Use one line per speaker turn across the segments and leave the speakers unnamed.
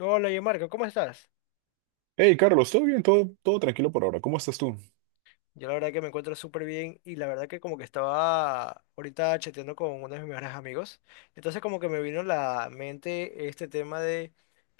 Hola, yo Marco, ¿cómo estás?
Hey, Carlos, ¿todo bien? ¿Todo tranquilo por ahora? ¿Cómo estás tú?
Yo la verdad que me encuentro súper bien y la verdad que como que estaba ahorita chateando con uno de mis mejores amigos. Entonces como que me vino a la mente este tema de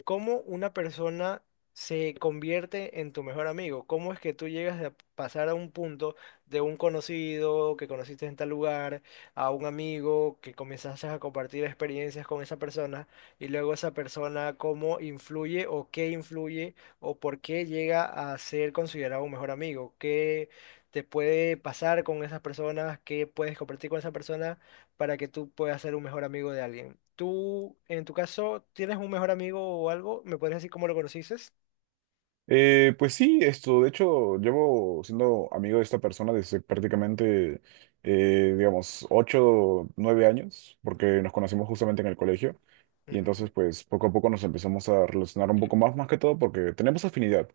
cómo una persona se convierte en tu mejor amigo. Cómo es que tú llegas a pasar a un punto de un conocido que conociste en tal lugar, a un amigo que comenzaste a compartir experiencias con esa persona y luego esa persona cómo influye o qué influye o por qué llega a ser considerado un mejor amigo. ¿Qué te puede pasar con esas personas, qué puedes compartir con esa persona para que tú puedas ser un mejor amigo de alguien? Tú, en tu caso, ¿tienes un mejor amigo o algo? ¿Me podrías decir cómo lo conociste?
Pues sí, esto, de hecho, llevo siendo amigo de esta persona desde prácticamente, digamos, 8, 9 años, porque nos conocimos justamente en el colegio, y
Ujú.
entonces, pues, poco a poco nos empezamos a relacionar un poco más, más que todo, porque tenemos afinidad.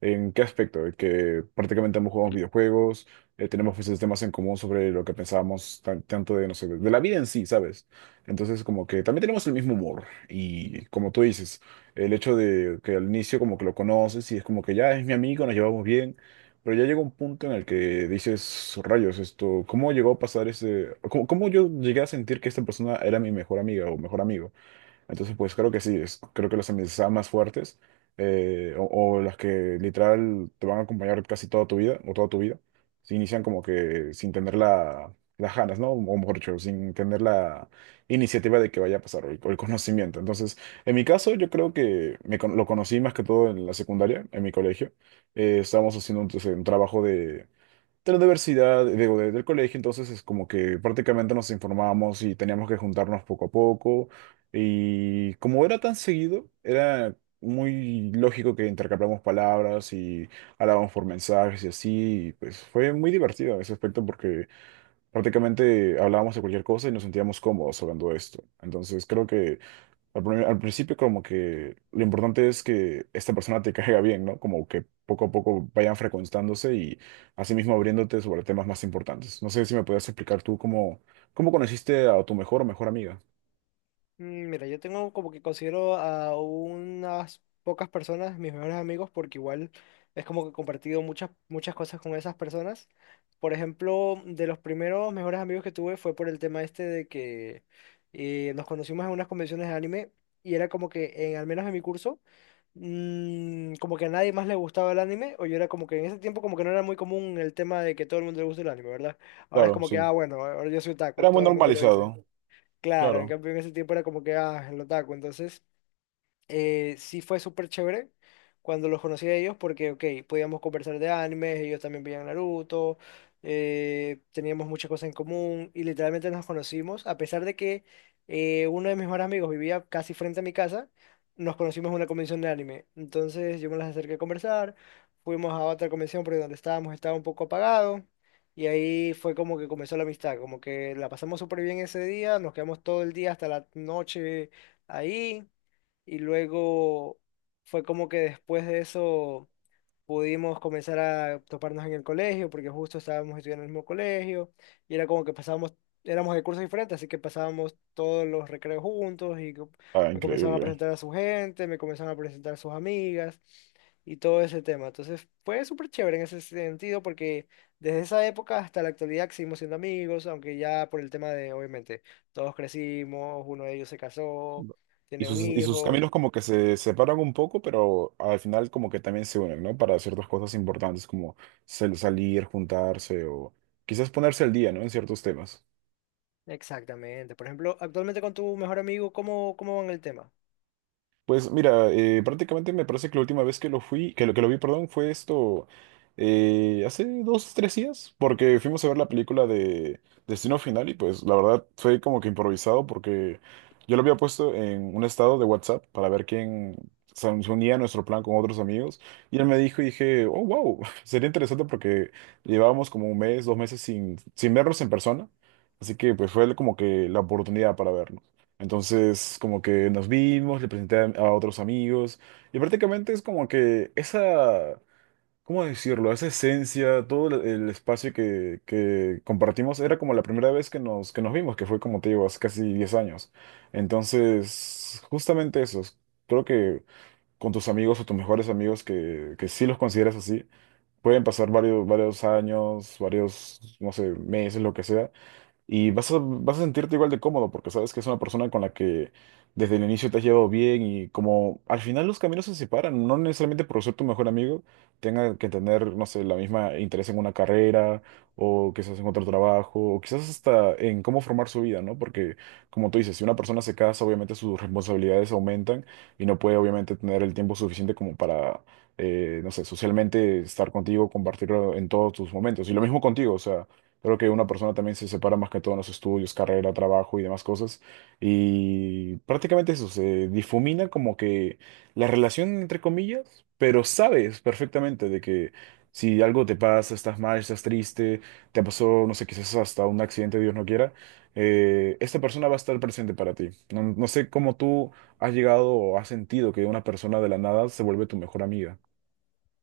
¿En qué aspecto? En que prácticamente ambos jugamos videojuegos. Tenemos, pues, este, temas en común sobre lo que pensábamos, tanto de, no sé, de la vida en sí, ¿sabes? Entonces, como que también tenemos el mismo humor, y como tú dices, el hecho de que al inicio como que lo conoces y es como que ya es mi amigo, nos llevamos bien, pero ya llega un punto en el que dices, rayos, esto, ¿cómo llegó a pasar ese, cómo, cómo yo llegué a sentir que esta persona era mi mejor amiga o mejor amigo? Entonces, pues creo que sí, creo que las amistades más fuertes, o las que literal te van a acompañar casi toda tu vida o toda tu vida, se inician como que sin tener la, las ganas, ¿no? O mejor dicho, sin tener la iniciativa de que vaya a pasar o el conocimiento. Entonces, en mi caso, yo creo que lo conocí más que todo en la secundaria, en mi colegio. Estábamos haciendo, entonces, un trabajo de la universidad, digo, del colegio. Entonces es como que prácticamente nos informábamos y teníamos que juntarnos poco a poco. Y como era tan seguido, era muy lógico que intercambiamos palabras y hablábamos por mensajes y así. Y, pues, fue muy divertido en ese aspecto porque prácticamente hablábamos de cualquier cosa y nos sentíamos cómodos hablando de esto. Entonces creo que al principio como que lo importante es que esta persona te caiga bien, ¿no? Como que poco a poco vayan frecuentándose y asimismo abriéndote sobre temas más importantes. No sé si me podías explicar tú cómo, cómo conociste a tu mejor o mejor amiga.
Mira, yo tengo como que considero a unas pocas personas mis mejores amigos porque igual es como que he compartido muchas, muchas cosas con esas personas. Por ejemplo, de los primeros mejores amigos que tuve fue por el tema este de que nos conocimos en unas convenciones de anime y era como que, en, al menos en mi curso, como que a nadie más le gustaba el anime o yo era como que en ese tiempo como que no era muy común el tema de que todo el mundo le gusta el anime, ¿verdad? Ahora es
Claro,
como que, ah,
sí.
bueno, ahora yo soy otaku,
Era muy
todo el mundo lo dice.
normalizado,
Claro, en
claro.
cambio en ese tiempo era como que, ah, el otaku, entonces, sí fue súper chévere cuando los conocí a ellos porque, ok, podíamos conversar de animes, ellos también veían Naruto, teníamos muchas cosas en común y literalmente nos conocimos, a pesar de que uno de mis mejores amigos vivía casi frente a mi casa, nos conocimos en una convención de anime. Entonces yo me las acerqué a conversar, fuimos a otra convención porque donde estábamos estaba un poco apagado. Y ahí fue como que comenzó la amistad, como que la pasamos súper bien ese día, nos quedamos todo el día hasta la noche ahí y luego fue como que después de eso pudimos comenzar a toparnos en el colegio, porque justo estábamos estudiando en el mismo colegio, y era como que pasábamos, éramos de cursos diferentes, así que pasábamos todos los recreos juntos, y
Ah,
me comenzaban a
increíble.
presentar a su gente, me comenzaban a presentar a sus amigas, y todo ese tema. Entonces fue súper chévere en ese sentido, porque desde esa época hasta la actualidad seguimos siendo amigos, aunque ya por el tema de, obviamente, todos crecimos, uno de ellos se casó, tiene un
Y sus
hijo.
caminos como que se separan un poco, pero al final como que también se unen, ¿no? Para ciertas cosas importantes como salir, juntarse o quizás ponerse al día, ¿no? En ciertos temas.
Exactamente. Por ejemplo, actualmente con tu mejor amigo, ¿cómo, cómo van el tema?
Pues mira, prácticamente me parece que la última vez que lo fui, que lo vi, perdón, fue esto, hace 2, 3 días, porque fuimos a ver la película de Destino Final y, pues, la verdad fue como que improvisado porque yo lo había puesto en un estado de WhatsApp para ver quién se unía a nuestro plan con otros amigos y él me dijo y dije, oh, wow, sería interesante porque llevábamos como un mes, 2 meses sin, sin verlos en persona, así que pues fue como que la oportunidad para verlo. Entonces, como que nos vimos, le presenté a otros amigos y prácticamente es como que esa, ¿cómo decirlo? Esa esencia, todo el espacio que compartimos era como la primera vez que nos vimos, que fue, como te digo, hace casi 10 años. Entonces, justamente eso, creo que con tus amigos o tus mejores amigos que sí los consideras así, pueden pasar varios, varios años, varios, no sé, meses, lo que sea, y vas a, vas a sentirte igual de cómodo porque sabes que es una persona con la que desde el inicio te has llevado bien y como al final los caminos se separan, no necesariamente por ser tu mejor amigo tenga que tener, no sé, la misma interés en una carrera o quizás en otro trabajo o quizás hasta en cómo formar su vida, ¿no? Porque, como tú dices, si una persona se casa, obviamente sus responsabilidades aumentan y no puede obviamente tener el tiempo suficiente como para, no sé, socialmente estar contigo, compartirlo en todos tus momentos. Y lo mismo contigo, o sea... Creo que una persona también se separa más que todo en los estudios, carrera, trabajo y demás cosas. Y prácticamente eso, se difumina como que la relación, entre comillas, pero sabes perfectamente de que si algo te pasa, estás mal, estás triste, te pasó, no sé, quizás hasta un accidente, Dios no quiera, esta persona va a estar presente para ti. No, no sé cómo tú has llegado o has sentido que una persona de la nada se vuelve tu mejor amiga.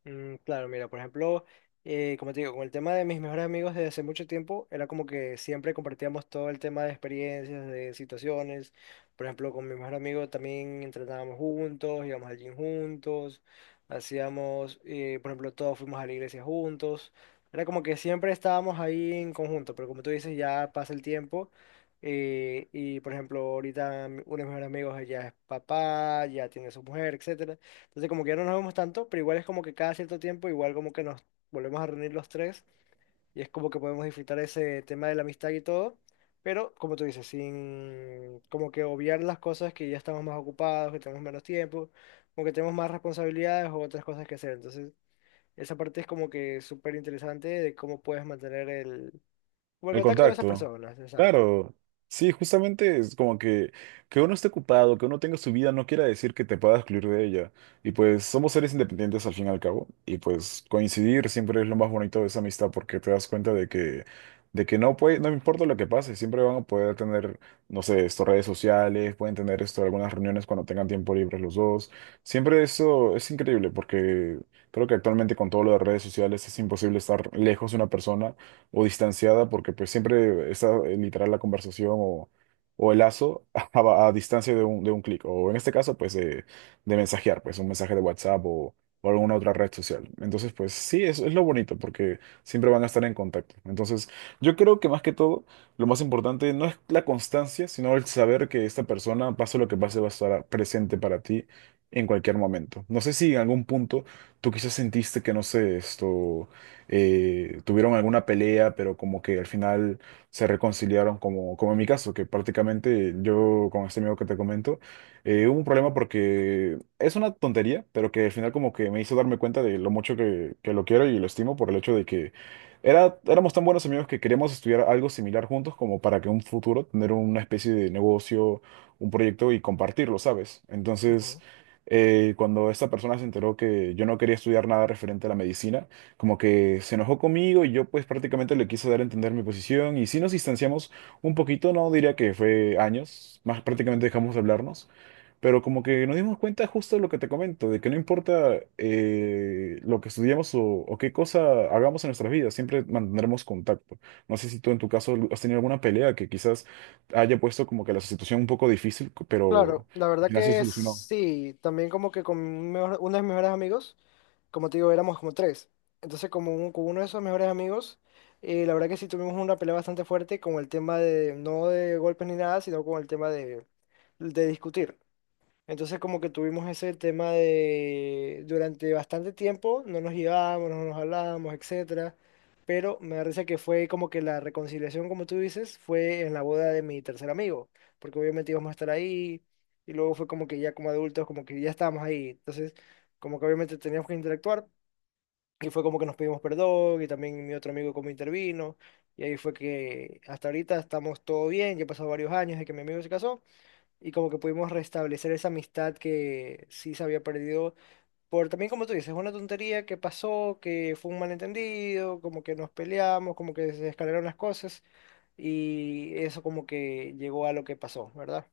Claro, mira, por ejemplo, como te digo, con el tema de mis mejores amigos desde hace mucho tiempo, era como que siempre compartíamos todo el tema de experiencias, de situaciones. Por ejemplo, con mi mejor amigo también entrenábamos juntos, íbamos al gym juntos, hacíamos, por ejemplo, todos fuimos a la iglesia juntos. Era como que siempre estábamos ahí en conjunto, pero como tú dices, ya pasa el tiempo. Y por ejemplo, ahorita uno de mis mejores amigos ya es papá, ya tiene su mujer, etcétera. Entonces como que ya no nos vemos tanto, pero igual es como que cada cierto tiempo, igual como que nos volvemos a reunir los tres y es como que podemos disfrutar ese tema de la amistad y todo, pero como tú dices, sin como que obviar las cosas que ya estamos más ocupados, que tenemos menos tiempo, como que tenemos más responsabilidades o otras cosas que hacer. Entonces esa parte es como que súper interesante de cómo puedes mantener el, como el
El
contacto con esas
contacto.
personas, exacto.
Claro. Sí, justamente es como que uno esté ocupado, que uno tenga su vida, no quiera decir que te pueda excluir de ella. Y, pues, somos seres independientes al fin y al cabo. Y, pues, coincidir siempre es lo más bonito de esa amistad porque te das cuenta de que no puede, no importa lo que pase, siempre van a poder tener, no sé, esto, redes sociales, pueden tener esto, algunas reuniones cuando tengan tiempo libre los dos. Siempre eso es increíble porque creo que actualmente con todo lo de redes sociales es imposible estar lejos de una persona o distanciada, porque pues siempre está, literal, la conversación o el lazo a, a distancia de un clic, o en este caso, pues, de mensajear, pues un mensaje de WhatsApp o alguna otra red social. Entonces, pues sí, es lo bonito, porque siempre van a estar en contacto. Entonces yo creo que más que todo, lo más importante no es la constancia, sino el saber que esta persona, pase lo que pase, va a estar presente para ti en cualquier momento. No sé si en algún punto tú quizás sentiste que, no sé, esto, tuvieron alguna pelea, pero como que al final se reconciliaron, como, como en mi caso, que prácticamente yo con este amigo que te comento, hubo un problema porque es una tontería, pero que al final como que me hizo darme cuenta de lo mucho que lo quiero y lo estimo por el hecho de que era, éramos tan buenos amigos que queríamos estudiar algo similar juntos como para que en un futuro tener una especie de negocio, un proyecto y compartirlo, ¿sabes? Entonces...
Ujú.
Cuando esta persona se enteró que yo no quería estudiar nada referente a la medicina, como que se enojó conmigo y yo, pues, prácticamente le quise dar a entender mi posición y sí nos distanciamos un poquito, no diría que fue años, más prácticamente dejamos de hablarnos, pero como que nos dimos cuenta justo de lo que te comento, de que no importa, lo que estudiamos o qué cosa hagamos en nuestras vidas, siempre mantendremos contacto. No sé si tú en tu caso has tenido alguna pelea que quizás haya puesto como que la situación un poco difícil,
Claro,
pero
la
al
verdad
final se
que
solucionó.
sí, también como que con uno de mis mejores amigos, como te digo, éramos como tres. Entonces con uno de esos mejores amigos, la verdad que sí tuvimos una pelea bastante fuerte con el tema de, no de golpes ni nada, sino con el tema de discutir. Entonces como que tuvimos ese tema de durante bastante tiempo no nos llevábamos, no nos hablábamos, etcétera, pero me da risa que fue como que la reconciliación, como tú dices, fue en la boda de mi tercer amigo, porque obviamente íbamos a estar ahí y luego fue como que ya como adultos, como que ya estábamos ahí, entonces como que obviamente teníamos que interactuar y fue como que nos pedimos perdón y también mi otro amigo como intervino y ahí fue que hasta ahorita estamos todo bien, ya pasado varios años de que mi amigo se casó y como que pudimos restablecer esa amistad que sí se había perdido por también como tú dices, una tontería que pasó, que fue un malentendido, como que nos peleamos, como que se escalaron las cosas y eso como que llegó a lo que pasó, ¿verdad?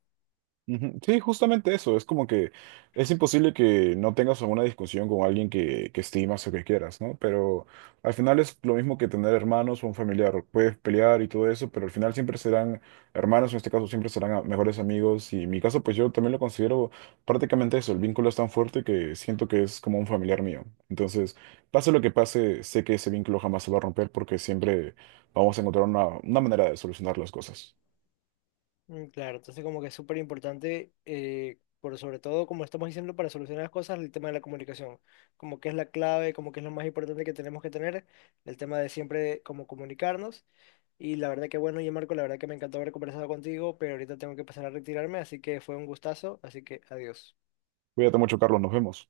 Ujú. Sí, justamente eso. Es como que es imposible que no tengas alguna discusión con alguien que estimas o que quieras, ¿no? Pero al final es lo mismo que tener hermanos o un familiar. Puedes pelear y todo eso, pero al final siempre serán hermanos, en este caso siempre serán mejores amigos. Y en mi caso, pues yo también lo considero prácticamente eso. El vínculo es tan fuerte que siento que es como un familiar mío. Entonces, pase lo que pase, sé que ese vínculo jamás se va a romper porque siempre vamos a encontrar una manera de solucionar las cosas.
Claro, entonces como que es súper importante, por sobre todo como estamos diciendo para solucionar las cosas, el tema de la comunicación, como que es la clave, como que es lo más importante que tenemos que tener, el tema de siempre como comunicarnos. Y la verdad que bueno, ya Marco, la verdad que me encantó haber conversado contigo, pero ahorita tengo que pasar a retirarme, así que fue un gustazo, así que adiós.
Cuídate mucho, Carlos. Nos vemos.